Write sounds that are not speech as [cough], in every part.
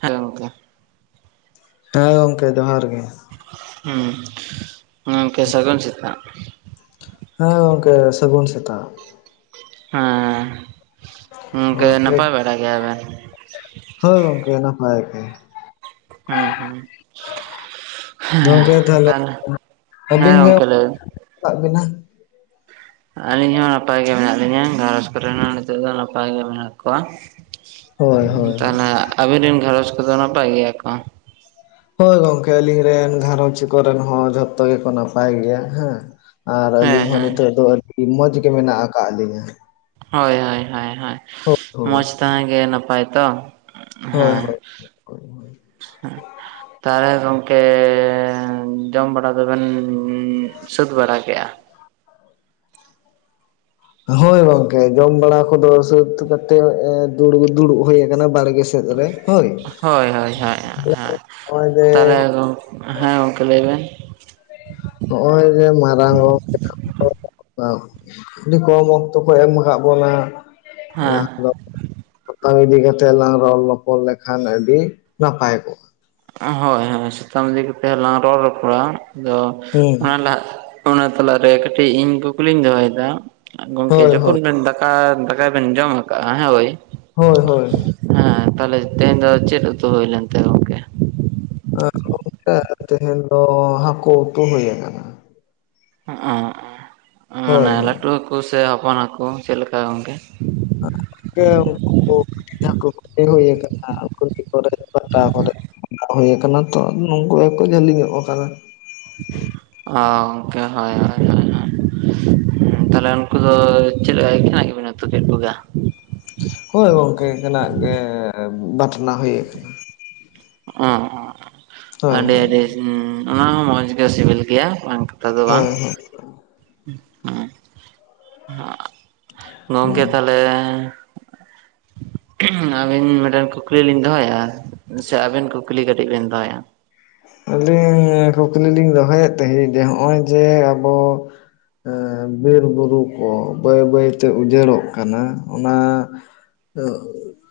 ᱦᱮ ᱜᱚᱝᱠᱮ ᱦᱮᱸ ᱜᱚᱝᱠᱮ ᱡᱚᱦᱟᱨ ᱜᱮ᱾ ᱦᱩᱸ ᱦᱩᱸ ᱠᱮ ᱥᱟᱹᱜᱩᱱ ᱥᱮᱛᱟᱜ᱾ ᱦᱮᱸ ᱜᱚᱝᱠᱮ ᱥᱟᱹᱜᱩᱱ ᱥᱮᱛᱟᱜ᱾ ᱦᱮᱸ ᱦᱩᱸ ᱠᱮ ᱱᱟᱯᱟᱭ ᱵᱟᱲᱟ ᱜᱮᱭᱟᱵᱮᱱ? ᱦᱮᱸ ᱜᱚᱝᱠᱮ ᱱᱟᱯᱟᱭ ᱜᱮ᱾ ᱦᱩᱸ ᱦᱩᱸ ᱜᱚᱝᱠᱮ ᱦᱮᱸ ᱛᱟᱦᱚᱞᱮ ᱛᱟᱞ ᱦᱮᱸ ᱟᱹᱵᱤᱱ ᱜᱮ ᱜᱚᱝᱠᱮ ᱞᱟᱹᱭ ᱢᱮ [inaudible] ᱟᱹᱞᱤᱧ ᱦᱚᱸ ᱱᱟᱯᱟᱭ ᱜᱮ ᱢᱮᱱᱟᱜ ᱞᱤᱧᱟ ᱜᱷᱟᱨᱚᱸᱡᱽ ᱠᱚᱨᱮ ᱦᱚᱸ ᱱᱤᱛᱚᱜ ᱫᱚ ᱱᱟᱯᱟᱭ ᱜᱮ ᱢᱮᱱᱟᱜ ᱠᱚᱣᱟ ᱦᱳᱭ ᱦᱳᱭ ᱦᱳᱭ ᱛᱟᱦᱚᱞᱮ ᱟᱵᱤᱱ ᱨᱮᱱ ᱜᱷᱟᱨᱚᱸᱡᱽ ᱠᱚᱫᱚ ᱱᱟᱯᱟᱭ ᱜᱮᱭᱟ ᱠᱚ? ᱦᱳᱭ ᱜᱚᱝᱠᱮ ᱟᱹᱞᱤᱧ ᱨᱮᱱ ᱜᱷᱟᱨᱚᱸᱡᱽ ᱠᱚᱨᱮᱱ ᱦᱚᱸ ᱡᱷᱚᱛᱚ ᱜᱮᱠᱚ ᱱᱟᱯᱟᱭ ᱜᱮᱭᱟ ᱦᱮᱸ᱾ ᱟᱨ ᱦᱮᱸ ᱟᱹᱞᱤᱧ ᱦᱚᱸ ᱦᱮᱸ ᱱᱤᱛᱚᱜ ᱫᱚ ᱟᱹᱰᱤ ᱢᱚᱸᱡᱽ ᱜᱮ ᱢᱮᱱᱟᱜ ᱟᱠᱟᱜ ᱞᱤᱧᱟᱹ᱾ ᱦᱳᱭ ᱦᱳᱭ ᱦᱳᱭ ᱦᱳᱭ ᱢᱚᱸᱡᱽ ᱛᱟᱦᱮᱸ ᱜᱮ ᱱᱟᱯᱟᱭ ᱛᱚ᱾ ᱦᱳᱭ ᱦᱮᱸ ᱦᱳᱭ ᱾ ᱛᱟᱦᱚᱞᱮ ᱜᱚᱝᱠᱮᱻ ᱡᱚᱢ ᱵᱟᱲᱟ ᱫᱚᱵᱮᱱᱻ ᱥᱟᱹᱛ ᱵᱟᱲᱟ ᱠᱮᱜᱼᱟ? ᱦᱳᱭ ᱜᱚᱝᱠᱮ ᱡᱚᱢ ᱵᱟᱲᱟ ᱠᱚᱫᱚ ᱥᱟᱹᱛ ᱠᱟᱛᱮ ᱫᱩᱲᱩ ᱫᱩᱲᱩᱵ ᱦᱩᱭ ᱟᱠᱟᱱᱟ ᱵᱟᱲᱜᱮ ᱥᱮᱜ ᱾ ᱨᱮ ᱦᱳᱭ ᱦᱳᱭ ᱦᱳᱭ ᱦᱳᱭ ᱦᱳᱭ ᱚᱭ, ᱛᱟᱦᱚᱞᱮ [unintelligible] ᱦᱮᱸ ᱜᱚᱝᱠᱮ ᱞᱟᱹᱭ ᱵᱮᱱ᱾ ᱱᱚᱜᱼᱚᱭ ᱡᱮ ᱢᱟᱨᱟᱝ ᱦᱚᱲ [unintelligible] ᱟᱹᱰᱤ ᱠᱚᱢ ᱚᱠᱛᱚ ᱠᱚ ᱮᱢ ᱟᱠᱟᱫ ᱵᱚᱱᱟ ᱦᱮᱸ ᱡᱟᱦᱟᱸ ᱫᱚ ᱥᱟᱛᱟᱝ ᱤᱫᱤ ᱠᱟᱛᱮ ᱞᱟᱝ ᱨᱚᱲ ᱞᱚᱯᱚᱲ ᱞᱮᱠᱷᱟᱱ ᱟᱹᱰᱤ ᱱᱟᱯᱟᱭ ᱠᱚᱜᱼᱟ᱾ ᱦᱳᱭ ᱦᱳᱭ ᱥᱟᱛᱟᱢ ᱫᱤ ᱠᱟᱛᱮ ᱦᱚᱞᱟᱝ ᱨᱚᱲ ᱨᱚᱯᱚᱲᱟ ᱟᱫᱚ ᱦᱮᱸ ᱚᱱᱟ ᱞᱟᱦᱟ ᱚᱱᱟ ᱛᱟᱞᱟᱨᱮ ᱠᱟᱹᱴᱤᱡ ᱤᱧ ᱠᱩᱠᱞᱤᱧ ᱫᱚᱦᱚᱭᱮᱫᱟ, ᱜᱚᱝᱠᱮ ᱦᱳᱭ ᱡᱚᱠᱷᱚᱱ ᱦᱳᱭ ᱵᱤᱱ ᱫᱟᱠᱟ ᱫᱟᱠᱟᱭ ᱵᱮᱱ ᱡᱚᱢ ᱟᱠᱟ ᱟᱜ ᱦᱮᱸ ᱳᱭ ᱦᱳᱭ ᱦᱳᱭ ᱾ ᱦᱮᱸ ᱛᱟᱦᱞᱮ ᱛᱮᱦᱮᱧ ᱫᱚ ᱪᱮᱫ ᱩᱛᱩ ᱦᱩᱭ ᱞᱮᱱ [inaudible] [unintelligible] ᱛᱮᱦᱮᱧ ᱫᱚ ᱦᱟᱹᱠᱩ ᱩᱛᱩ ᱦᱩᱭ ᱠᱟᱱᱟ ᱾ [unintelligible] ᱦᱳᱭ ᱢᱟᱱᱮ ᱞᱟ. ᱦᱳᱭ ᱴᱩ ᱠᱚ ᱥᱮ ᱦᱚᱯᱚᱱ ᱦᱟ. ᱠᱩ ᱪᱮᱫ ᱞᱮᱠᱟ ᱜᱚᱝᱠᱮ᱾ [unintelligible] [inaudible] [inaudible] ᱦᱩᱭᱩ ᱟᱠᱟᱱᱟ ᱛᱚ [unintelligible] ᱡᱷᱟᱹᱞᱤ ᱧᱚᱜ ᱟᱠᱟᱱᱟ᱾ ᱚ ᱜᱚᱝᱠᱮ ᱦᱳᱭ ᱳᱭ ᱳᱭ᱾ [inaudible] ᱦᱳᱭ ᱜᱚᱝᱠᱮ ᱮᱠᱮᱱᱟ ᱜᱮ ᱵᱟᱴᱱᱟ ᱦᱩᱭᱩ ᱟᱠᱟᱱᱟ᱾ ᱚ [unintelligible] ᱦᱳᱭ ᱟᱹᱰᱤ- ᱦᱳᱭ ᱟᱹᱰᱤ [unintelligible] ᱚᱱᱟ ᱦᱚᱸ ᱢᱚᱸᱡᱽ ᱜᱮ ᱥᱤᱵᱤᱞ ᱜᱮᱭᱟ ᱵᱟᱝ᱾ [inaudible] ᱦᱳᱭ ᱦᱳᱭ ᱜᱚᱝᱠᱮ ᱦᱩᱸ ᱛᱟᱦᱚᱞᱮᱻ ᱟᱹᱵᱤᱱ ᱢᱤᱫᱴᱮᱱ ᱠᱩᱠᱞᱤ ᱞᱤᱧ ᱫᱚᱦᱚᱭᱟ ᱥᱮ ᱟᱹᱵᱤᱱ ᱠᱩᱠᱞᱤ ᱠᱟᱹᱴᱤᱡ ᱵᱤᱱ ᱫᱚᱦᱚᱭᱟ? ᱟᱹᱞᱤᱧ ᱠᱩᱠᱞᱤ ᱞᱤᱧ ᱫᱚᱦᱚᱭᱮᱫ ᱛᱟᱦᱮᱸᱜ ᱡᱮ ᱱᱚᱜᱼᱚᱭ ᱡᱮ ᱟᱵᱚ ᱵᱤᱨᱵᱩᱨᱩ ᱠᱚ ᱵᱟᱹᱭ ᱵᱟᱹᱭᱛᱮ ᱩᱡᱟᱹᱲᱚᱜ ᱠᱟᱱᱟ, ᱚᱱᱟ [unintelligible]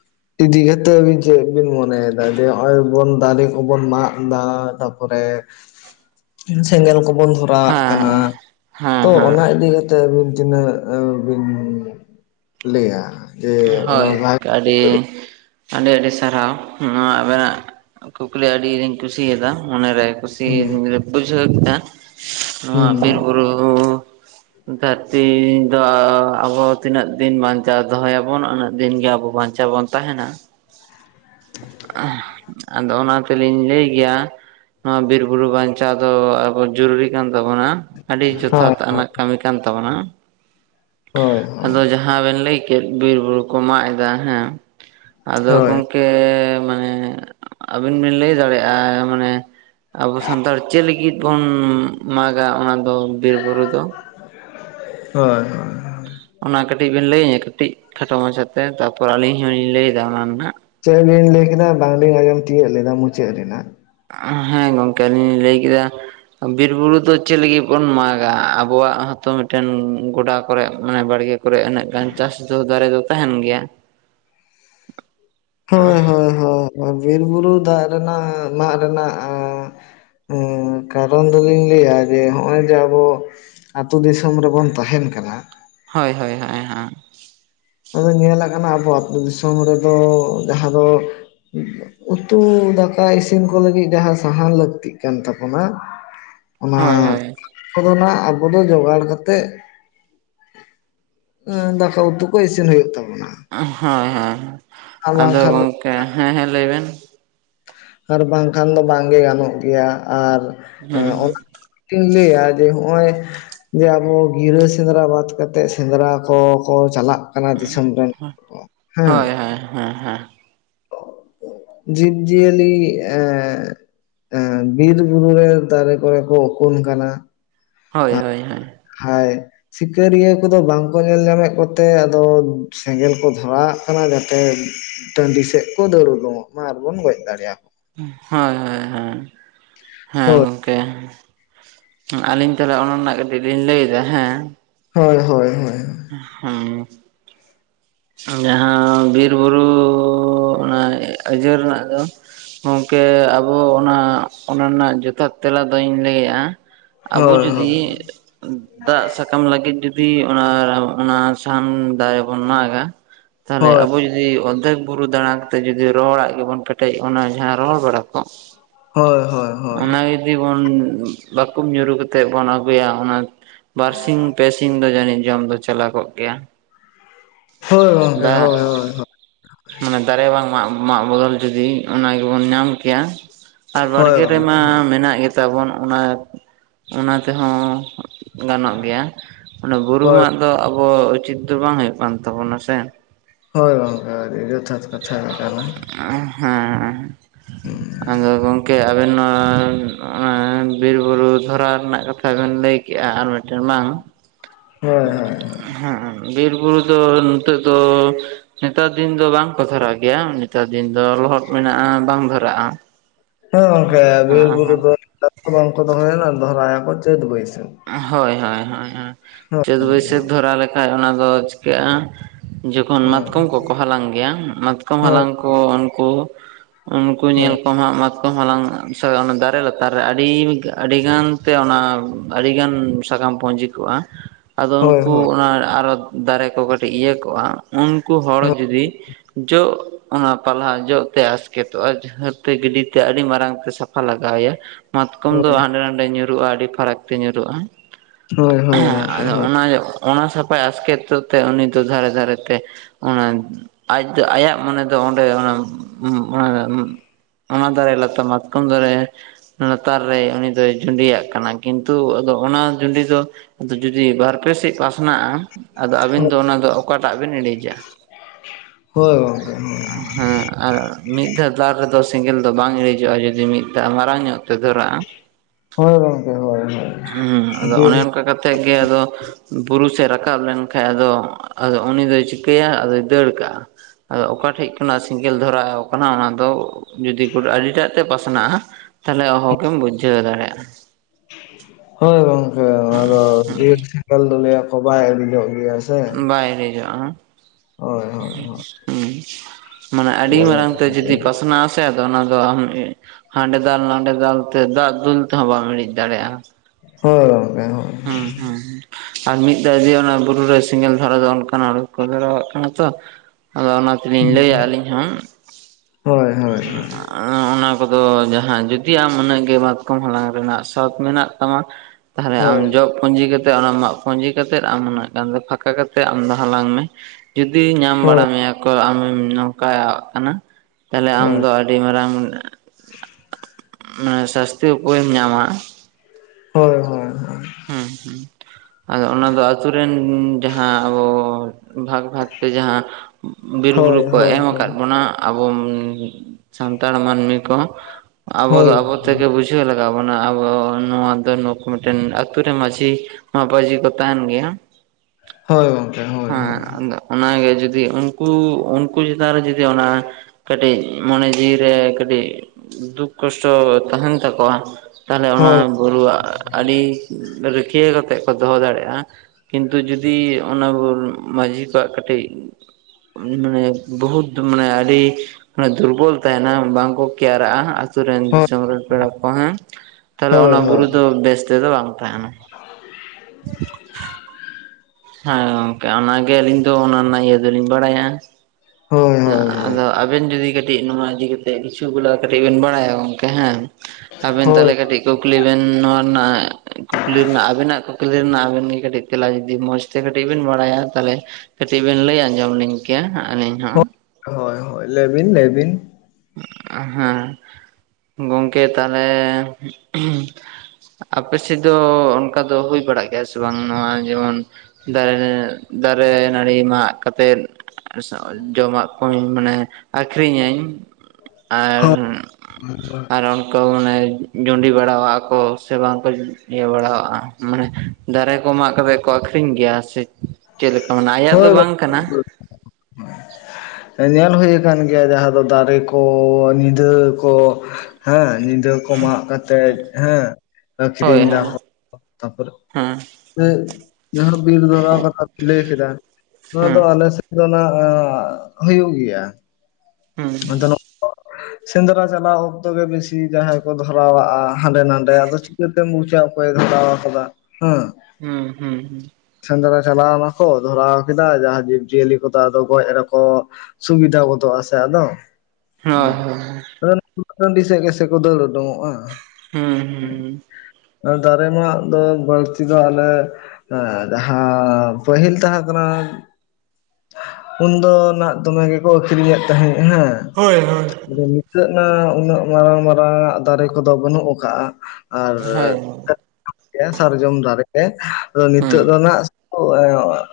ᱤᱫᱤ ᱠᱟᱛᱮᱫ ᱟᱵᱤᱱ ᱪᱮᱫ ᱵᱤᱱ ᱢᱚᱱᱮᱭᱮᱫᱟ ᱡᱮ ᱱᱚᱜ ᱚᱭ ᱵᱚᱱ ᱫᱟᱨᱮ ᱠᱚᱵᱚᱱ ᱢᱟᱜ ᱫᱟ ᱛᱟᱯᱚᱨᱮ, ᱥᱮᱸᱜᱮᱞ ᱠᱚᱵᱚᱱ ᱫᱷᱚᱨ ᱫᱷᱨᱟᱣᱟᱜ ᱠᱟᱱᱟ ᱦᱮᱸ ᱦᱮᱸ ᱛᱚ ᱦᱮᱸ ᱚᱱᱟ ᱤᱫᱤ ᱠᱟᱛᱮ ᱛᱮ ᱟᱹᱵᱤᱱ ᱛᱤᱱᱟᱹᱜ ᱵᱤᱱ ᱞᱟᱹᱭᱟ ᱾ ᱦᱳᱭ [inaudible] ᱟᱹᱰᱤ -ᱟᱹᱰᱤ ᱥᱟᱨᱦᱟᱣ ᱱᱚᱣᱟ ᱟᱵᱮ ᱱᱟᱜ ᱠᱩᱠᱞᱤ ᱟᱹᱰᱤ ᱞᱤᱧ ᱠᱩᱥᱤᱭᱟᱫᱟ ᱢᱚᱱᱮᱨᱮ ᱠᱷᱩᱥᱤ ᱦᱩᱸ ᱵᱩᱡᱷᱟᱹᱣ ᱠᱮᱫᱟ ᱱᱚᱣᱟ ᱦᱩᱸ ᱵᱤᱨ ᱵᱩᱨᱩ ᱫᱷᱟᱹᱨᱛᱤ ᱫᱚ ᱟᱵᱚ ᱛᱤᱱᱟᱹᱜ ᱫᱤᱱ ᱵᱟᱧᱪᱟᱣ ᱫᱚᱦᱚᱭᱟ ᱵᱚᱱ ᱩᱱᱟᱹᱜ ᱫᱤᱱᱜ ᱜᱮ ᱟᱵᱚ ᱵᱟᱧᱪᱟᱣ ᱵᱚᱱ ᱛᱟᱦᱮᱱᱟ᱾ ᱟᱫᱚ ᱚᱱᱟ ᱛᱮᱞᱤᱧ ᱞᱟᱹᱭ ᱜᱮᱭᱟ ᱱᱚᱣᱟ ᱵᱤᱨ ᱵᱩᱨᱩ ᱵᱟᱧᱪᱟᱣ ᱫᱚ ᱟᱵᱚ ᱡᱩᱨᱩᱨᱤ ᱠᱟᱱ ᱛᱟᱵᱚᱱᱟ ᱾ ᱟᱹᱰᱤ ᱦᱳᱭ ᱡᱚᱛᱷᱟᱛ ᱟᱱᱟᱜ ᱠᱟᱹᱢᱤ ᱠᱟᱱ ᱛᱟᱵᱚᱱᱟ᱾ ᱦᱳᱭ ᱦᱳᱭ ᱟᱫᱚ ᱡᱟᱦᱟᱸ ᱵᱮᱱ ᱞᱟᱹᱭ ᱠᱮᱫ ᱵᱤᱨᱵᱩᱨᱩ ᱠᱚ ᱢᱟᱜ ᱮᱫᱟ ᱦᱮᱸ ᱟᱫᱚ ᱦᱳᱭ ᱜᱚᱢᱠᱮ ᱠᱮᱻ ᱢᱟᱱᱮ ᱟᱹᱵᱤᱱ ᱵᱤᱱ ᱞᱟᱹᱭ ᱫᱟᱲᱮᱭᱟᱜᱼᱟ ᱢᱟᱱᱮ ᱟᱵᱚ ᱥᱟᱱᱛᱟᱲ ᱪᱮᱜ ᱞᱤᱜᱤᱫ ᱵᱚᱱ ᱢᱟᱜᱟ ᱚᱱᱟ ᱫᱚ ᱵᱤᱨ ᱵᱩᱨᱩ ᱫᱚ᱾ [unintelligible] ᱦᱳᱭ ᱦᱳ᱾ ᱚᱱᱟ ᱠᱟᱹᱴᱤᱡ ᱵᱮᱱ ᱞᱟᱹᱭ ᱟᱧᱟ ᱠᱟᱹᱴᱤᱡ ᱠᱷᱟᱴᱚ ᱢᱟᱪᱷᱟᱛᱮ ᱛᱟᱯᱚᱨ ᱟᱹᱞᱤᱧ ᱦᱩᱧ ᱞᱮᱭᱫᱟ ᱚᱱᱟ ᱨᱮᱱᱟᱜ᱾ ᱪᱮᱜ ᱵᱤᱱ ᱞᱟᱹᱭ ᱠᱮᱫᱟ ᱵᱟᱝᱞᱤᱧ ᱟᱸᱡᱚᱢ ᱛᱤᱭᱟᱹᱜ ᱞᱮᱫᱟ ᱢᱩᱪᱟᱹᱫ ᱨᱮᱱᱟᱜ᱾ ᱦᱮᱸ ᱜᱚᱝᱠᱮ ᱟᱹᱞᱤᱧ ᱞᱤᱧ ᱞᱮᱭ ᱠᱮᱫᱟ ᱵᱤᱨ ᱵᱩᱨᱩ ᱫᱚ ᱪᱮᱜ ᱞᱤᱜᱤᱫ ᱵᱚᱱ ᱢᱟᱜᱟ, ᱟᱵᱚᱣᱟᱜ ᱦᱚᱸᱛᱚ ᱢᱤᱼᱴᱮᱱ ᱜᱚᱰᱟ ᱠᱚᱨᱮ ᱢᱟᱱᱮ ᱵᱟᱲᱜᱮ ᱠᱚᱨᱮ ᱤᱱᱟᱹᱜ ᱜᱟᱱ ᱪᱟᱥ ᱫᱚ ᱫᱟᱨᱮ ᱫᱚ ᱛᱟᱦᱮᱱ ᱜᱮᱭᱟ ᱾ ᱦᱳᱭ ᱦᱳᱭ ᱦᱳᱭ ᱵᱤᱨ ᱵᱩᱨᱩ ᱫᱟᱜ ᱨᱮᱱᱟᱜ ᱢᱟᱜᱽ ᱨᱮᱱᱟᱜ [inaudible] [inaudible] ᱠᱟᱨᱚᱱ ᱫᱚᱞᱤᱧ ᱞᱮᱭᱟ ᱡᱮ ᱦᱚᱜᱼᱚᱭ ᱡᱮ ᱟᱵᱚ ᱾ ᱟᱹᱛᱩ ᱫᱤᱥᱚᱢ ᱨᱮᱵᱚᱱ ᱛᱟᱸᱦᱮᱱ ᱠᱟᱱᱟ ᱾ ᱦᱳᱭ ᱦᱳᱭ ᱦᱮᱜ ᱦᱟᱸᱜ ᱾ ᱟᱫᱚ ᱧᱮᱞ ᱟᱠᱟᱱᱟ ᱟᱵᱚ ᱟᱛᱳ ᱫᱤᱥᱚᱢ ᱨᱮᱫᱚ ᱡᱟᱦᱟᱸ ᱫᱚ ᱾ ᱩᱛᱩ ᱫᱟᱠᱟ ᱤᱥᱤᱱ ᱠᱚ ᱞᱟᱹᱜᱤᱫ ᱡᱟᱦᱟᱸ ᱥᱟᱦᱟᱱ ᱞᱟᱹᱠᱛᱤᱜ ᱠᱟᱱ ᱛᱟᱵᱚᱱᱟ ᱾ [inaudible] ᱚᱱᱟ ᱦᱳᱭ ᱾ ᱠᱚᱫᱚ ᱱᱟᱜ ᱟᱵᱚ ᱫᱚ ᱡᱚᱜᱟᱲ ᱠᱟᱛᱮᱜ [inaudible] ᱫᱟᱠᱟ ᱩᱛᱩ ᱾ ᱠᱚ ᱤᱥᱤᱱ ᱦᱳᱭᱳᱜ ᱛᱟᱢᱟ ᱾ [unintelligible] ᱟᱫᱚ ᱵᱟᱝᱠᱷᱟᱱ ᱜᱚᱝᱠᱮ ᱦᱮᱸ ᱦᱮᱸ ᱞᱮᱭ ᱵᱮᱱ ᱾ ᱟᱨ ᱵᱟᱝᱠᱷᱟᱱ ᱫᱚ ᱵᱟᱝᱜᱮ ᱜᱟᱱᱚᱜ ᱜᱮᱭᱟ ᱟᱨ ᱦᱩᱸ ᱦᱩᱸ [inaudible] ᱴᱤᱧ ᱞᱮᱭᱟ ᱡᱮ ᱦᱚᱜ ᱚᱭ ᱾ ᱡᱮ ᱟᱵᱚ ᱜᱤᱨᱟᱹ ᱥᱮᱸᱫᱽᱨᱟ ᱵᱟᱫᱽ ᱠᱟᱛᱮᱜ ᱥᱮᱸᱫᱽᱨᱟ ᱠᱚᱠᱚ ᱪᱟᱞᱟᱜ ᱾ ᱠᱟᱱᱟ ᱫᱤᱥᱚᱢ ᱨᱮᱱ ᱚᱜ ᱦᱮᱸ᱾ ᱮᱜ ᱦᱮᱸ ᱦᱮᱸ ᱾ [inaudible] ᱡᱤᱵᱽ ᱡᱤᱭᱟᱹᱞᱤ ᱮᱸ ᱾ ᱮᱸ ᱵᱤᱨ ᱵᱩᱨᱩ ᱨᱮ ᱫᱟᱨᱮ ᱠᱚᱨᱮ ᱠᱚ ᱳᱠᱳᱱ ᱠᱟᱱᱟ ᱾ ᱦᱳᱭ ᱦᱳᱭ ᱦᱳᱭ ᱾ ᱦᱟᱭ ᱾ ᱥᱤᱠᱟᱹᱨᱤᱭᱟᱹ ᱠᱚᱫᱚ ᱵᱟᱝᱠᱚ ᱧᱮᱞ ᱧᱟᱢᱮᱛ ᱠᱚᱛᱮ ᱟᱫᱚ ᱥᱮᱸᱜᱮᱞ ᱠᱚ ᱫᱷᱚᱨᱟᱣᱟᱜ ᱠᱟᱱᱟ ᱡᱟᱛᱮ ᱾ ᱴᱟᱺᱰᱤ ᱥᱮᱫ ᱠᱚ ᱫᱟᱹᱨ ᱳᱰᱳᱜᱚᱜᱼᱢᱟ ᱟᱨᱵᱚᱱ ᱜᱚᱡᱽ ᱫᱟᱲᱮᱭᱟ ᱾ ᱦᱳᱭ ᱦᱳᱭ ᱦᱳᱭ ᱦᱮᱸ ᱦᱳᱭ ᱜᱚᱝᱠᱮ ᱾ ᱯᱮ ᱟᱹᱞᱤᱧ ᱛᱷᱟᱞᱮ ᱚᱱᱚᱱᱱᱟ ᱠᱟᱹᱴᱤᱡ ᱞᱤᱧ ᱞᱟᱹᱭ ᱫᱟ ᱦᱮᱸ ᱾ ᱦᱳᱭ ᱦᱳᱭ ᱦᱳᱭ ᱾ [inaudible] ᱡᱟᱸᱦᱟᱸ ᱵᱤᱨ ᱵᱩᱨᱩᱻ ᱚᱱᱟ ᱟᱹᱡᱟᱹᱨ ᱨᱮᱱᱟᱜ ᱫᱚ ᱾ ᱦᱚᱝᱠᱮ ᱟᱵᱚ ᱚᱱᱟ ᱚᱱᱟ ᱱᱟᱜ ᱡᱚᱛᱷᱟᱛ ᱛᱮᱞᱟ ᱫᱚᱧ ᱞᱮᱭᱮ ᱾ ᱟᱵᱚ ᱦᱳᱭ ᱡᱩᱫᱤ ᱫᱟᱜ ᱥᱟᱠᱟᱢ ᱞᱟᱹᱜᱤᱫ ᱡᱩᱫᱤ ᱚᱱᱟ ᱾ ᱚᱱᱟ ᱥᱟᱱ ᱫᱟᱭᱮ ᱵᱚᱱ ᱢᱟᱜᱟ ᱛᱟᱦᱞᱮ ᱦᱳᱭ ᱟᱵᱚ ᱡᱩᱫᱤ ᱾ ᱡᱤ ᱚᱫᱫᱷᱮᱠ ᱵᱩᱨᱩ ᱫᱟᱲᱟ ᱛᱮ ᱡᱩᱫᱤ ᱨᱚᱦᱚᱲᱟᱜ ᱜᱮᱵᱚᱱ ᱯᱮᱴᱮᱡ ᱚᱱᱟ ᱡᱟᱦᱟᱸ ᱨᱚᱦᱚᱲ ᱵᱟᱲᱟ ᱠᱚᱜ ᱾ ᱦᱳᱭ ᱦᱳᱭ ᱦᱳᱭ ᱾ ᱫᱤ ᱵᱚᱱ ᱵᱟᱠᱩᱵ ᱧᱩᱨᱩ ᱠᱟᱛᱮᱜ ᱵᱚᱱ ᱟᱹᱜᱩᱭᱟ ᱚᱱᱟ ᱾ ᱵᱟᱨ ᱥᱤᱧ ᱯᱮ ᱥᱤᱧ ᱫᱚ ᱡᱟᱹᱱᱤᱡ ᱡᱚᱢ ᱫᱚ ᱪᱟᱞᱟ ᱠᱚᱜ ᱜᱮᱭᱟ ᱦᱳᱭ ᱾ ᱜᱚᱝᱠᱮ ᱫᱟᱜ ᱾ ᱦᱳᱭ ᱦᱳᱭ ᱢᱟᱱᱮ ᱫᱟᱨᱮ ᱵᱟᱝ ᱢᱟᱜ ᱢᱟᱜ ᱵᱚᱫᱚᱞ ᱡᱩᱫᱤ, ᱚᱱᱟ ᱜᱮᱵᱚᱱ ᱧᱟᱢ ᱠᱮᱭᱟ ᱾ ᱟᱨ ᱦᱳᱭ ᱵᱟᱲᱜᱮ ᱜᱚᱝᱠᱮ ᱨᱮᱢᱟ ᱦᱳᱭ ᱢᱮᱱᱟᱜ ᱜᱮᱛᱟᱵᱚᱱ, ᱚᱱᱟ ᱚᱱᱟ ᱛᱮᱦᱚᱸ ᱾ ᱜᱟᱱᱚᱜ ᱜᱮᱭᱟ᱾ ᱚᱱᱟ ᱵᱩᱨᱩ ᱦᱳᱭ ᱢᱟᱜ ᱫᱚ ᱟᱵᱚ ᱩᱪᱤᱛ ᱫᱚ ᱵᱟᱝ ᱦᱩᱭᱩᱜ ᱠᱟᱱ ᱛᱟᱵᱚᱱᱟ ᱥᱮ ᱾ ᱦᱳᱭ ᱜᱚᱝᱠᱮ, ᱟᱹᱰᱤ ᱡᱚᱛᱷᱟᱛ ᱠᱟᱛᱷᱟ ᱜᱮ ᱠᱟᱱᱟ ᱾ ᱦᱮᱸ, ᱟᱫᱚ ᱜᱚᱝᱠᱮ ᱟᱵᱮᱱ ᱱᱚᱣᱟ, ᱵᱤᱨ ᱵᱩᱨᱩ ᱫᱷᱚᱨᱟ ᱨᱮᱱᱟᱜ ᱠᱟᱛᱷᱟ ᱵᱮᱱ ᱞᱮᱭ ᱠᱮᱜᱼᱟ᱾ ᱟᱨ ᱢᱤᱫ ᱴᱤᱨᱢᱟᱝ [unintelligible] ᱾ ᱦᱳᱭ, ᱦᱳᱭ ᱾ ᱦᱮᱸ, ᱵᱤᱨᱵᱩᱨᱩ ᱫᱚ ᱱᱤᱛᱳᱜ ᱫᱚ ᱾ ᱱᱤᱛᱳᱜ ᱫᱤᱱ ᱫᱚ ᱵᱟᱝᱠᱚ ᱫᱷᱚᱨᱟᱣ ᱜᱮᱭᱟ᱾ ᱱᱮᱛᱟᱨ ᱫᱤᱱ ᱫᱚ ᱞᱚᱦᱚᱫ ᱢᱮᱱᱟᱜᱼᱟ, ᱵᱟᱝ ᱫᱷᱚᱨᱟᱜᱼᱟ ᱾ ᱦᱮᱸ ᱜᱚᱝᱠᱮ, ᱵᱤᱨ ᱵᱩᱨᱩ ᱫᱚ ᱱᱮᱛᱟᱨ ᱫᱚ ᱵᱟᱝᱠᱚ ᱫᱷᱚᱨᱟᱣᱼᱟ᱾ ᱫᱷᱚᱨᱟᱣ ᱟᱠᱚ ᱪᱟᱹᱛ ᱵᱟᱹᱭᱥᱟᱹᱠ ᱾ ᱦᱳᱭ, ᱦᱳᱭ, ᱦᱳᱭ᱾ ᱪᱟᱹᱛ ᱵᱟᱹᱭᱥᱟᱹᱠᱷ ᱫᱷᱚᱨᱟᱣ ᱞᱮᱠᱷᱟᱡᱽ ᱚᱱᱟ ᱫᱚ ᱪᱤᱠᱟᱹᱜᱼᱟ ᱾ ᱡᱚᱠᱷᱚᱱ ᱢᱟᱛᱠᱚᱢ ᱠᱚᱠᱚ ᱦᱟᱞᱟᱝ ᱜᱮᱭᱟ, ᱢᱟᱛᱠᱚᱢ ᱦᱳᱭ ᱦᱟᱞᱟᱝ ᱠᱚ ᱩᱱᱠᱩ ᱩᱱᱠᱩ ᱧᱮᱞ ᱦᱳᱭ ᱠᱚᱢ ᱦᱟᱸᱜ ᱢᱟᱛ ᱦᱟᱞᱟᱝ ᱚᱱᱟ ᱫᱟᱨᱮ ᱞᱟᱛᱟᱨ ᱨᱮ, ᱟᱹᱰᱤ ᱟᱹᱰᱤ ᱜᱟᱱ ᱛᱮ ᱚᱱᱟ ᱟᱹᱰᱤ ᱜᱟᱱ ᱥᱟᱠᱟᱢ ᱯᱩᱸᱡᱤ ᱠᱚᱜᱼᱟ, ᱟᱫᱚ ᱦᱳᱭ ᱩᱱᱠᱩ ᱦᱳᱭ ᱚᱱᱟ ᱟᱨᱚ ᱫᱟᱨᱮ ᱠᱚ ᱠᱟᱹᱴᱤᱡ ᱤᱭᱟᱹ ᱠᱚᱼᱟ᱾ ᱩᱱᱠᱩ ᱦᱚᱲ ᱦᱳᱭ ᱡᱩᱫᱤ ᱡᱚᱜ ᱚᱱᱟ ᱯᱟᱞᱦᱟ ᱡᱚᱜ ᱛᱮ ᱟᱥᱠᱮᱛᱚᱜᱼᱟᱭ, ᱦᱟᱹᱨᱛᱮ ᱜᱤᱰᱤᱛᱮ ᱟᱹᱰᱤ ᱢᱟᱨᱟᱝ ᱛᱮ ᱥᱟᱯᱷᱟ ᱞᱟᱜᱟᱣ ᱮᱭᱟ᱾ ᱢᱟᱛᱠᱚᱢ ᱫᱚ, ᱦᱳᱭ ᱦᱟᱸᱰᱮ ᱱᱟᱰᱮ ᱧᱩᱨᱩᱜᱼᱟ ᱟᱹᱰᱤ ᱯᱷᱟᱨᱟᱠ ᱛᱮ ᱧᱩᱨᱩᱜᱼᱟ᱾ ᱦᱳᱭ ᱦᱳᱭ ᱜᱚᱝᱠᱮ ᱟᱫᱚ ᱦᱳᱭ ᱚᱱᱟ ᱚᱱᱟ ᱥᱟᱯᱷᱟᱭ ᱟᱥᱠᱮᱛ ᱛᱮ, ᱩᱱᱤ ᱫᱚ ᱫᱷᱟᱨᱮ ᱫᱷᱟᱨᱮ ᱛᱮ ᱚᱱᱟ ᱟᱡ ᱫᱚ ᱟᱭᱟᱜ ᱢᱚᱱᱮ ᱫᱚ ᱚᱸᱰᱮ [unintelligible] ᱚᱱᱟ ᱫᱟᱨᱮ ᱞᱟᱛᱟᱨ ᱢᱟᱛᱠᱚᱢ ᱫᱟᱨᱮ ᱞᱟᱛᱟᱨ ᱨᱮ, ᱩᱱᱤ ᱫᱚᱭ ᱡᱩᱸᱰᱤᱭᱟᱜ ᱠᱟᱱᱟ᱾ ᱠᱤᱱᱛᱩ ᱟᱫᱚ ᱚᱱᱟ ᱡᱩᱰᱤ ᱫᱚ ᱡᱩᱫᱤ ᱵᱟᱨᱯᱮ ᱥᱮᱡ ᱯᱟᱥᱱᱟᱜᱼᱟ᱾ ᱟᱫᱚ ᱟᱵᱤᱱ ᱫᱚ ᱚᱱᱟ ᱫᱚ ᱚᱠᱟᱴᱟᱜ ᱵᱤᱱ ᱤᱬᱤᱡᱟ᱾ ᱦᱳᱭ ᱜᱚᱝᱠᱮ ᱦᱮᱸ, ᱚᱱᱟ ᱟᱨ ᱢᱤᱫ ᱫᱷᱟᱣ ᱫᱟᱞ ᱨᱮᱫᱚ ᱥᱮᱸᱜᱮᱞ ᱫᱚ ᱵᱟᱝ ᱤᱬᱤᱡᱚᱜᱼᱟ ᱡᱩᱫᱤ ᱢᱤᱫ ᱫᱷᱟᱣ ᱢᱟᱨᱟᱝ ᱧᱚᱜ ᱛᱮ ᱫᱷᱚᱨᱟᱜᱼᱟ ᱦᱳᱭ ᱜᱚᱝᱠᱮ᱾ ᱦᱳᱭ ᱦᱳᱭ᱾᱾ ᱦᱩᱸ᱾ ᱟᱫᱚ ᱵᱤᱨ ᱚᱱᱮ ᱚᱱᱠᱟ ᱠᱟᱛᱮᱫ ᱜᱮ ᱟᱫᱚ ᱵᱩᱨᱩ ᱥᱮᱫ ᱨᱟᱠᱟᱵ ᱞᱮᱱᱠᱷᱟᱡ ᱟᱫᱚ ᱟᱫᱚ ᱩᱱᱤ ᱫᱚᱭ ᱪᱤᱠᱟᱹᱭᱟ, ᱟᱫᱚᱭ ᱫᱟᱹᱲ ᱠᱟᱜᱼᱟ᱾ ᱟᱫᱚ ᱚᱠᱟᱴᱷᱮᱡ ᱠᱷᱚᱱᱟᱜ ᱥᱮᱸᱜᱮᱞ ᱫᱷᱚᱨᱟᱣ ᱠᱟᱱᱟ, ᱚᱱᱟ ᱫᱚ ᱡᱩᱫᱤ ᱟᱹᱰᱤᱴᱟᱜ ᱛᱮ ᱯᱟᱥᱱᱟᱜᱼᱟ᱾ ᱛᱟᱦᱚᱞᱮ ᱚᱦᱚᱜᱮᱢ ᱵᱩᱡᱷᱟᱹᱣ ᱫᱟᱲᱮᱭᱟᱜᱼᱟ᱾ ᱦᱳᱭ ᱜᱚᱝᱠᱮ ᱱᱚᱣᱟ ᱫᱚ, ᱡᱤᱭᱳᱥᱤᱠᱮᱞ ᱫᱚ ᱞᱟᱹᱭᱟ ᱠᱚ ᱵᱟᱭ ᱟᱹᱬᱤᱡᱚᱜ ᱵᱟᱭ ᱟᱹᱬᱤᱡᱚᱜ-ᱟ ᱾ ᱦᱳᱭ ᱦᱳᱭ ᱦᱳᱭ ᱦᱩᱸ᱾ ᱢᱟᱱᱮ, ᱟᱹᱰᱤ ᱟᱸᱡᱚᱢᱚᱜ ᱢᱟᱨᱟᱝ ᱠᱟᱱ ᱛᱮ ᱡᱩᱫᱤ ᱜᱮᱭᱟ ᱯᱟᱥᱱᱟᱣ ᱥᱮ ᱟᱫᱚ ᱚᱱᱟ ᱫᱚ ᱟᱢ ᱦᱟᱸᱰᱮ ᱫᱟᱞ ᱱᱟᱰᱮ ᱫᱟᱞ ᱛᱮ, ᱫᱟᱜ ᱫᱩᱞ ᱛᱮᱦᱚᱸ ᱵᱟᱢ ᱟᱹᱬᱤᱡ ᱫᱟᱲᱮᱭᱟᱜᱼᱟ᱾ ᱦᱳᱭ ᱜᱚᱝᱠᱮ, ᱦᱳᱭ ᱾ ᱦᱩᱸ᱾ ᱦᱩᱸ ᱦᱩᱸ᱾ ᱟᱨ ᱢᱤᱫ ᱫᱷᱟᱣ ᱡᱮ ᱚᱱᱟ ᱵᱩᱨᱩ ᱨᱮ ᱥᱮᱸᱜᱮᱞ ᱫᱷᱟᱨᱟ ᱫᱚ ᱚᱱᱠᱟᱱᱟᱜ ᱨᱩᱯ ᱠᱚ ᱫᱷᱚᱨᱟᱣᱟᱜ ᱠᱟᱱᱟ ᱛᱚ᱾ ᱚᱱᱟ ᱛᱮᱞᱤᱧ ᱞᱟᱹᱭᱟ ᱟᱹᱞᱤᱧ ᱦᱚᱸ ᱦᱳᱭ, ᱦᱳᱭ, ᱦᱳᱭ ᱾ ᱚᱱᱟ ᱠᱚᱫᱚ ᱡᱟᱦᱟᱸ ᱡᱩᱫᱤ ᱟᱢ ᱩᱱᱟᱹᱜ ᱜᱮ, ᱢᱟᱛᱠᱚᱢ ᱦᱟᱞᱟᱝ ᱨᱮᱱᱟᱜ ᱥᱟᱫᱽ ᱢᱮᱱᱟᱜ ᱛᱟᱢᱟ᱾ ᱛᱟᱦᱚᱞᱮ ᱟᱢ, ᱦᱳᱭ ᱡᱚᱜ ᱯᱩᱸᱡᱤ ᱠᱟᱛᱮᱫ ᱚᱱᱟ ᱢᱟᱜ ᱯᱩᱸᱡᱤ ᱠᱟᱛᱮᱫ, ᱟᱢ ᱩᱱᱟᱹᱜ ᱜᱟᱱ ᱫᱚ ᱯᱷᱟᱸᱠᱟ ᱠᱟᱛᱮᱫ ᱟᱢ ᱫᱚ ᱦᱟᱞᱟᱝ ᱢᱮ᱾ ᱡᱩᱫᱤ ᱧᱟᱢ ᱵᱟᱲᱟ ᱦᱳᱭ ᱢᱮᱭᱟ ᱠᱚ, ᱟᱢᱮᱢ ᱱᱚᱝᱠᱟᱣᱟᱜ ᱠᱟᱱᱟ᱾ ᱛᱟᱦᱚᱞᱮ ᱟᱢ ᱫᱚ ᱟᱹᱰᱤ ᱢᱟᱨᱟᱝ ᱢᱟᱱᱮ ᱥᱟᱥᱛᱤ ᱩᱯᱟᱹᱭᱮᱢ ᱧᱟᱢᱟ᱾ ᱦᱳᱭ ᱦᱳᱭ, [inaudible] ᱦᱩᱸ ᱦᱩᱸ ᱟᱫᱚ ᱚᱱᱟ ᱫᱚ ᱟᱛᱳ ᱨᱮᱱᱻ ᱡᱟᱦᱟᱸ ᱟᱵᱚ ᱵᱷᱟᱜᱽ ᱵᱷᱟᱜᱽ ᱛᱮ ᱡᱟᱦᱟᱸ ᱵᱤᱨ ᱵᱩᱨᱩ ᱦᱳᱭ ᱦᱳᱭ ᱦᱳᱭ ᱠᱚ ᱮᱢ ᱟᱠᱟᱫ ᱵᱚᱱᱟᱜ ᱟᱵᱚᱻᱢ ᱥᱟᱱᱛᱟᱲ ᱢᱟᱹᱱᱢᱤ ᱠᱚ ᱟᱵᱚ ᱦᱳᱭ ᱫᱚ ᱟᱵᱚ ᱛᱮᱜᱮ ᱵᱩᱡᱷ- ᱡᱷᱟᱹᱣ ᱞᱟᱜᱟᱣ ᱟᱵᱚᱱᱟ, ᱟᱵᱚ ᱱᱚᱣᱟ ᱫᱚ ᱱᱩᱠᱩ ᱢᱤᱫᱴᱮᱱ ᱟᱹᱛ- ᱛᱩ ᱨᱮ ᱢᱟᱺᱡᱷᱤ ᱢᱟᱺᱯᱟᱡᱷᱤ ᱠᱚ ᱛᱟᱦᱮᱸᱱ ᱜᱮᱭᱟ, ᱦᱳᱭ ᱜᱚᱝᱠᱮ, ᱦᱚᱸ᱾ ᱦᱮᱸ ᱟᱫᱚ ᱚᱱᱟᱜᱮ ᱡᱩᱫᱤ ᱩᱱᱠᱩ, ᱩᱱᱠᱩ ᱪᱮᱛᱟᱱ ᱨᱮ ᱡᱩᱫᱤ ᱚᱱᱟ ᱠᱟᱹᱴᱤᱡ ᱢᱚᱱᱮ ᱡᱤᱣᱤ ᱨᱮ ᱠᱟᱹᱴᱤᱡ ᱫᱩᱠ ᱠᱚᱥᱴᱚ ᱛᱟᱦᱮᱸᱱ ᱛᱟᱠᱚᱣᱟ ᱛᱟᱦᱮᱞᱮ ᱚᱱᱟ ᱦᱳᱭ ᱵᱩᱨᱩᱣᱟᱜ ᱟᱹᱰᱤ ᱨᱟᱹᱠᱷᱤᱭᱟᱹ ᱠᱟᱛᱮᱜ ᱠᱚ ᱫᱚᱦᱚ ᱫᱟᱲᱮᱜᱼᱟ, ᱠᱤᱱᱛᱩ ᱡᱩᱫᱤ ᱚᱱᱟ ᱵᱷᱩᱞ ᱢᱟᱺᱡᱷᱤ ᱠᱚᱣᱟᱜ ᱠᱟᱹᱴᱤᱡ ᱢᱟᱱᱮ ᱵᱩᱦᱩᱛ ᱢᱟᱱᱮ ᱟᱹᱰᱤ ᱢᱟᱱᱮ ᱫᱩᱨᱵᱚᱞ ᱛᱟᱦᱮᱸᱱᱟ ᱵᱟᱝ ᱠᱚ ᱠᱮᱭᱟᱨᱟᱜᱼᱟ, ᱟ- ᱛᱩ ᱨᱮᱱ ᱫᱤᱥᱚᱢ ᱨᱮᱱ ᱯᱮᱲᱟ ᱠᱚ ᱦᱮᱸ, ᱦᱳᱭ ᱛᱟᱦᱮᱞᱮ ᱦᱳᱭ ᱦᱳᱭ ᱚᱱᱟ ᱵᱩᱨᱩ ᱦᱳᱭ ᱫᱚ ᱵᱮᱥ ᱛᱮᱫᱚ ᱵᱟᱝ ᱛᱟᱦᱮᱸᱱᱟ᱾ [inaudible] ᱦᱟᱸ ᱜᱚᱝᱠᱮ ᱚᱱᱟᱜᱮ ᱟᱹᱞᱤᱧ ᱫᱚ ᱚᱱᱼᱚᱱᱟ ᱤᱭᱟᱹ ᱫᱩᱞᱤᱧ ᱵᱟᱰᱟᱭᱟ᱾ ᱦᱳᱭ᱾ ᱦᱳᱭ ᱟᱫᱚ ᱟᱵᱤᱱ ᱡᱩᱫᱤ ᱠᱟᱹᱴᱤᱡ ᱱᱚᱣᱟ ᱤᱫᱤ ᱠᱟᱛᱮᱜ ᱠᱤᱪᱷᱩ ᱜᱩᱞᱟᱹ ᱠᱟᱹᱴᱤᱡ ᱵᱮᱱ ᱵᱟᱲᱟᱭᱟ ᱜᱚᱝᱠᱮ ᱦᱮᱸ, ᱟᱵᱮᱱ ᱦᱳᱭ ᱛᱟᱦᱮᱞᱮ ᱠᱟᱹᱴᱤᱡ ᱠᱩᱠᱞᱤ ᱵᱮᱱ ᱱᱚᱣᱟ ᱨᱮᱱᱟᱜ ᱠᱩᱠᱞᱤ ᱨᱮᱱᱟᱜ ᱟᱹᱵᱤᱱᱟᱜ ᱠᱩᱠᱞᱤ ᱨᱮᱱᱟᱜ ᱟᱹᱵᱮᱱ ᱜᱮ ᱠᱟᱹᱴᱤᱡ ᱛᱮᱞᱟ ᱡᱩᱫᱤ ᱢᱚᱸᱡᱽ ᱛᱮ ᱠᱟᱹᱴᱤᱡ ᱵᱮᱱ ᱵᱟᱲᱟᱭᱟ ᱛᱟᱦᱮᱞᱮ ᱠᱟᱹᱴᱤᱡ ᱵᱮᱱ ᱞᱟᱹᱭ ᱟᱸᱡᱚᱢ ᱞᱤᱧ ᱠᱮᱭᱟ ᱟᱹᱞᱤᱧ? ᱦᱚᱜ, ᱦᱚᱸ ᱦᱳᱭ ᱦᱳᱭ ᱞᱟᱹᱭ ᱵᱤᱱ ᱞᱟᱹᱭ ᱵᱤᱱ? ᱟᱻᱦᱮᱸ ᱜᱚᱝᱠᱮ ᱛᱟᱦᱮᱞᱮᱻ [unintelligible] ᱟᱯᱮ ᱥᱮᱫ ᱫᱚ ᱚᱱᱠᱟ ᱫᱚ ᱦᱩᱭ ᱵᱟᱲᱟᱜ ᱜᱮᱭᱟ ᱥᱮ ᱵᱟᱝ ᱱᱚᱣᱟ ᱡᱮᱢᱚᱱ ᱫᱟᱨᱮ ᱨᱮ ᱫᱟᱨᱮ ᱱᱟᱹᱲᱤ ᱢᱟᱜ ᱠᱟᱛᱮᱫ [unintelligible] ᱡᱚᱢᱟᱜ ᱠᱚᱦᱩᱧ ᱢᱟᱱᱮ ᱟᱹᱠᱷᱨᱤᱧᱟᱹᱧ? ᱦᱳᱭ ᱟᱨᱻᱦᱚᱸ ᱟᱨᱚ ᱠᱚ ᱢᱟᱱᱮ ᱡᱩᱸᱰᱤ ᱵᱟᱲᱟᱣᱟᱜ ᱠᱚ ᱥᱮ ᱵᱟᱝᱠᱚ ᱤᱭᱟᱹ ᱵᱟᱲᱟᱣᱟᱜᱼᱟ? ᱢᱟᱱᱮᱦ ᱫᱟᱨᱮ ᱠᱚ ᱢᱟᱜ ᱠᱟᱛᱮ ᱠᱚ ᱟᱹᱠᱷᱨᱤᱧ ᱜᱮᱭᱟ ᱥᱮ? ᱪᱮᱫ ᱞᱮᱠᱟ ᱢᱟᱱᱮ ᱟᱭᱟᱜ ᱫᱚ ᱦᱳᱭ ᱵᱟᱝ ᱜᱚᱝ ᱠᱟᱱᱟ [unintelligible] [inaudible] ᱧᱮᱞ ᱦᱩᱭ ᱟᱠᱟᱱ ᱜᱮᱭᱟ ᱡᱟᱦᱟᱸ ᱫᱚ ᱫᱟᱨᱮ ᱠᱚ ᱧᱤᱫᱟᱹ ᱠᱚ ᱦᱮᱸ ᱧᱤᱫᱟᱹ ᱠᱚ ᱢᱟᱜ ᱠᱟᱛᱮᱡ ᱦᱮᱸ ᱦᱳᱭ ᱟᱹᱠᱷᱨᱤᱧ ᱮᱫᱟ ᱠᱚ ᱦᱳᱭ [unintelligible] ᱛᱟᱯᱚᱨᱮᱫ ᱦᱮᱸ ᱦᱮᱸᱜ ᱡᱟᱦᱟᱸ ᱨᱮ ᱵᱤᱞ ᱠᱚ ᱫᱷᱚᱨᱟᱣ ᱠᱟᱛᱷᱟ ᱯᱮ ᱞᱟᱹᱭ ᱠᱮᱫᱟ ᱱᱚᱣᱟ ᱫᱚ ᱦᱮᱸ ᱟᱞᱮ ᱥᱮᱫ ᱫᱚ ᱱᱷᱟᱸᱜ ᱟᱸ ᱦᱩᱭᱩᱜ ᱜᱮᱭᱟ, ᱦᱩᱸ ᱟᱫᱚ ᱱᱚᱝ [inaudible] ᱥᱮᱸᱫᱽᱨᱟ ᱪᱟᱞᱟᱣ ᱚᱠᱛᱚ ᱜᱮ ᱵᱮᱥᱤ ᱡᱟᱦᱟᱸᱭ ᱠᱚ ᱫᱷᱚᱨᱟᱣᱟᱜᱼᱟ, ᱦᱟᱸᱰᱮ ᱱᱟᱸᱰᱮ ᱟᱫᱚ ᱪᱤᱠᱟᱹ- ᱛᱮᱢ ᱵᱩᱡᱽᱼᱟ ᱚᱠᱚᱭᱮ ᱫᱷᱚᱨᱟᱣ ᱟᱠᱟᱫᱟ ᱦᱮᱸ? ᱦᱩᱸ ᱦᱩᱸ, ᱥᱮᱸᱫᱽᱨᱟ ᱪᱟᱞᱟᱣᱮᱱᱟ ᱠᱚ ᱫᱷᱚᱨᱟᱣ ᱠᱮᱫᱟᱭ ᱡᱟᱦᱟᱸ ᱡᱤᱵᱽ ᱡᱤᱭᱟᱹᱞᱤ ᱠᱚᱫᱚ ᱟᱫᱚ ᱜᱚᱡ ᱨᱮᱠᱚ ᱥᱩᱵᱤᱫᱟ ᱜᱚᱫᱚᱜ ᱟᱥ- ᱛᱮ ᱟᱫᱚ! ᱦᱩᱸ, ᱟᱫᱚ ᱩᱱᱠᱩ ᱴᱟᱺᱰᱤ ᱥᱮᱫ ᱜᱮᱥᱮ ᱠᱚ ᱫᱟᱹᱲ ᱩᱰᱩᱝᱼᱚᱜᱼᱟ? ᱦᱩᱸ ᱦᱩᱸ᱾ ᱫᱟᱨᱮ ᱢᱟᱜ ᱫᱚ ᱵᱟᱹᱲᱛᱤ ᱫᱚ ᱟᱞᱮ ᱮᱸᱫ ᱡᱟᱦᱟᱸ ᱯᱟᱹᱦᱤᱞ ᱛᱟᱦᱮᱸ ᱠᱟᱱᱟ᱾ ᱩᱱᱫᱚ ᱱᱟᱜ ᱫᱚᱢᱮ ᱜᱮᱠᱚ ᱟᱹᱠᱷᱨᱤᱧᱮᱫ ᱛᱟᱦᱮᱸᱫ ᱦᱮᱸ, ᱦᱳᱭ ᱦᱳᱭ᱾ ᱟᱫᱚ ᱱᱤᱛᱚᱜ ᱱᱟ ᱩᱱᱟᱹᱜ ᱢᱟᱨᱟᱝ ᱢᱟᱨᱟᱝ ᱟᱜ ᱫᱟᱨᱮ ᱠᱚᱫᱚ ᱵᱟᱹᱱᱩᱜ ᱠᱟᱟᱜᱼᱟ᱾ ᱟᱨ ᱦᱩᱸ ᱦᱳᱭ [unintelligible] ᱥᱟᱨᱡᱚᱢ ᱫᱟᱨᱮ ᱨᱮ ᱟᱫᱚ ᱱᱤᱛᱚᱜ ᱫᱚ ᱱᱟᱸᱜ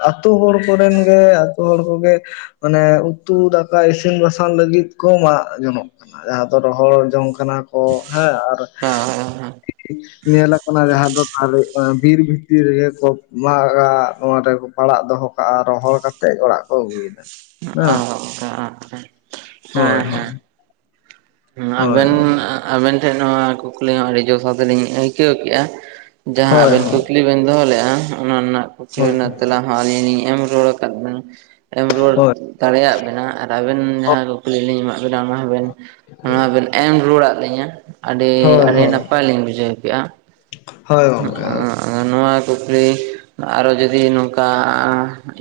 ᱟᱛᱩ ᱦᱚᱲ ᱠᱚᱨᱮᱱ ᱜᱮ ᱟᱛᱩ ᱦᱚᱲ ᱠᱚᱜᱮ ᱢᱟᱱᱮ ᱩᱛᱩ ᱫᱟ ᱚᱱᱠᱟ ᱤᱥᱤᱱ ᱵᱟᱥᱟᱝ ᱞᱟᱹᱜᱤᱫ ᱠᱚ ᱢᱟᱜ ᱡᱚᱱᱚᱜ ᱠᱟᱱᱟ ᱡᱟᱦᱟᱸ ᱫᱚ ᱨᱚᱦᱚᱲ ᱡᱚᱝ ᱠᱟᱱᱟ ᱚ ᱦᱮᱸ ᱟᱨ ᱦᱳᱭ ᱦᱳᱭ ᱦᱩᱸ ᱧᱮᱞᱟᱠ ᱡᱟᱦᱟᱸ ᱫᱚ ᱛᱟᱦᱚᱞᱮ ᱵᱤᱨ ᱵᱷᱤᱛᱤᱨ ᱨᱮᱜᱮ ᱠᱚ ᱢᱟᱜᱟ ᱱᱚᱣᱟ ᱨᱮᱠᱚ ᱯᱟᱲᱟᱜ ᱫᱚᱦᱚ ᱨᱚᱦᱚᱲ ᱠᱟᱛᱮᱫ ᱚᱲᱟᱜ ᱠᱚ ᱟᱹᱜᱩᱭᱫᱟ᱾ ᱚ ᱚᱝᱠᱟ [unintelligible] ᱦᱮᱸ ᱦᱮᱸ᱾ ᱦᱮᱸ ᱟᱵᱮᱱ ᱟᱵᱮᱱ ᱴᱷᱮᱱ ᱱᱚᱣᱟ ᱠᱩᱠᱞᱤ ᱦᱚᱸ ᱟᱹᱰᱤ ᱡᱳᱚᱥᱟᱛᱞᱤᱧ ᱟᱹᱭᱠᱟᱹᱣ ᱠᱮᱫᱮᱜᱼᱟ, ᱡᱟᱦᱟᱸ ᱟᱵᱮᱱ ᱠᱩᱠᱞᱤ ᱵᱮᱱ ᱫᱚᱦᱚ ᱞᱮᱫᱼᱟ ᱚᱱᱟ ᱨᱮᱱᱟᱜ ᱠᱩᱠᱞᱤ ᱨᱮᱱᱟᱜ ᱛᱮᱞᱟ ᱦᱚᱸ ᱟᱞᱤᱧ ᱞᱤᱧ ᱮᱢ ᱨᱩᱣᱟᱹᱲ ᱠᱟᱫ ᱵᱤᱱᱟ ᱮᱢ ᱨᱩᱣᱟᱹᱲ ᱫᱟᱲᱮᱭᱟᱜ ᱵᱮᱱᱟ ᱟᱨ ᱟᱵᱮᱱ ᱡᱟᱦᱟᱸ ᱠᱩᱠᱞᱤ ᱞᱤᱧ ᱮᱟᱜ ᱵᱮᱱᱟ ᱚᱱᱟ ᱦᱚᱸᱵᱮᱱ ᱚᱱᱟ ᱵᱮᱱ ᱮᱢ ᱨᱩᱣᱟᱹᱲᱫ ᱞᱤᱧᱟᱹ ᱟᱹᱰᱤ ᱟᱹᱰᱤ ᱱᱟᱯᱟᱭ ᱞᱤᱧ ᱵᱩᱡᱷᱟᱹᱣ ᱠᱮᱫᱼᱟ᱾ ᱦᱳᱭ ᱜᱚᱝᱠᱮ ᱦᱳᱭ ᱟ ᱱᱚᱣᱟ ᱠᱩᱠᱞᱤ ᱟᱨᱚ ᱡᱩᱫᱤ ᱱᱚᱝᱠᱟ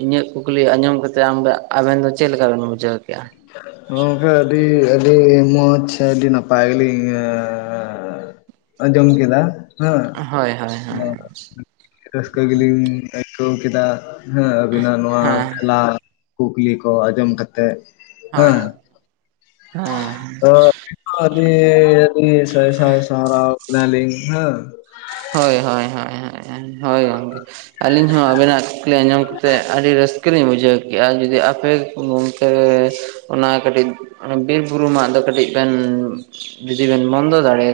ᱤᱧᱟᱹᱜ ᱠᱩᱠᱞᱤ ᱟᱸᱡᱚᱢ ᱠᱟᱛᱮ ᱟᱢ ᱫᱚ ᱟᱵᱮᱱ ᱫᱚ ᱪᱮᱫ ᱞᱮᱠᱟᱵᱱ ᱵᱩᱡᱷᱟᱹᱣ ᱠᱮᱜᱼᱟ? ᱜᱚᱢᱠᱮ ᱟᱹᱰᱤ ᱟᱹᱰᱤ ᱢᱚᱡᱽ ᱟᱹᱰᱤ ᱱᱟᱯᱟᱭ ᱜᱮᱞᱤᱧ ᱟᱸ ᱟᱸᱡᱚᱢ ᱠᱮᱫᱟ᱾ ᱦᱮᱸ ᱦᱳᱭ ᱦᱳᱭ ᱦᱳᱭ᱾ ᱨᱟᱹᱥᱠᱟᱹ ᱜᱮᱞᱤᱧ ᱟᱹᱭᱠᱟᱹᱣ ᱠᱮᱫᱟ, ᱦᱮᱸ ᱟᱹᱵᱤᱱᱟᱜ ᱱᱚᱣᱟ ᱦᱮᱸ ᱛᱮᱞᱟ ᱠᱩᱠᱞᱤ ᱠᱚ ᱟᱸᱡᱚᱢ ᱠᱟᱛᱮᱫ᱾ ᱦᱳᱭ᱾ ᱦᱮᱸ [unintelligible] [unintelligible] ᱟᱹᱰᱤ ᱥᱟᱭ ᱥᱟᱭ ᱥᱟᱨᱟᱣ ᱵᱮᱱᱟᱞᱤᱧ ᱦᱮᱸ, ᱦᱳᱭ ᱦᱳᱭ ᱦᱳᱭ ᱦᱳᱭ ᱜᱚᱝᱠᱮ᱾ ᱟᱹᱞᱤᱧ ᱦᱚᱸ ᱟᱵᱮᱱᱟᱜ ᱠᱩᱠᱞᱤ ᱟᱸᱚᱢ ᱠᱟᱛᱮᱫ ᱟᱹᱰᱤ ᱨᱟᱹᱥ ᱠᱟᱹ ᱞᱤᱧ ᱵᱩᱡᱷᱟᱹᱣ ᱠᱮᱭᱟ, ᱡᱩᱫᱤ ᱟᱯᱮ ᱜᱚᱝᱠᱮ ᱚᱱᱟ ᱠᱟᱹᱴᱤᱡ ᱚᱱᱮ ᱵᱤᱨ-ᱵᱩᱨᱩ ᱢᱟᱜ ᱫᱚ ᱠᱟᱹᱴᱤᱡ ᱵᱮᱱ ᱡᱩᱫᱤ ᱵᱮᱱ ᱵᱚᱱᱫᱚ ᱫᱟᱲᱮ